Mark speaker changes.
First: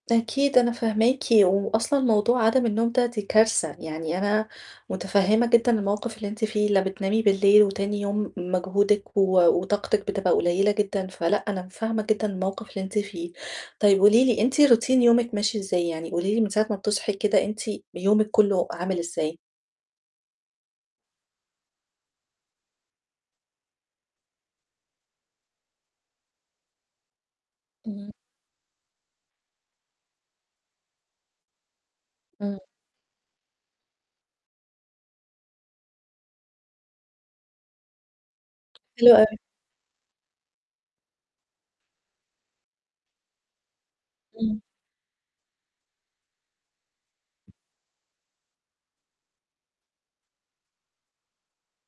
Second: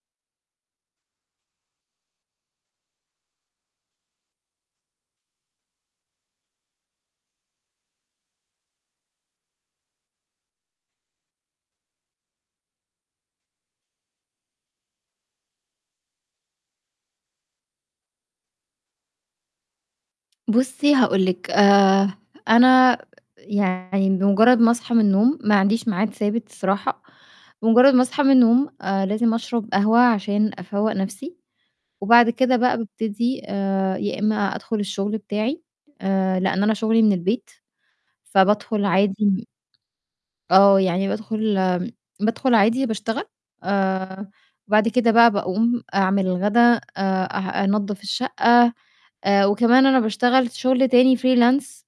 Speaker 1: أكيد أنا فاهماكِ و وأصلًا موضوع عَدَم النوم ده دي كارثة. يعني أنا مُتفهِّمة جدًا الموقِف اللي أنتِ فيه لا بتنامي بالليل وتاني يوم مجهودِك و وطاقتِك بتبقى قُليّلة جدًا فلأ، أنا فاهمة جدًا الموقِف اللي أنتِ فيه. طيب قولي لي أنتِ routine يومِك ماشي إزاي؟ يعني قولي لي من ساعة ما بتصحي كده أنتِ يومِك كلّه عامل إزاي؟
Speaker 2: بُصّي هاقول لِك، آآ أنا يعني بمُجرّد ما أصحى من النوم ما عنديش ميعاد ثابت الصراحة، بمُجرّد ما
Speaker 1: اهم.
Speaker 2: أصحى من النوم آآ لازم أشرب قهوة عشان أفوَّق نَفْسي وبعد كده
Speaker 1: إمم.
Speaker 2: بقى بابتدي آآ يا إمّا أدخُل الشُغل بتاعي آآ لإن أنا شُغلي من البيت، فبادخُل
Speaker 1: حلو
Speaker 2: عادي
Speaker 1: أوي.
Speaker 2: م آه، يعني بادخُل آمم بادخُل عادي باشتغل آآ
Speaker 1: إمم.
Speaker 2: بعد كده بقى باقوم أعمل الغدا آآ أه أنضَّف الشَقّة آآ وكمان أنا باشتغل شُغل تاني freelance.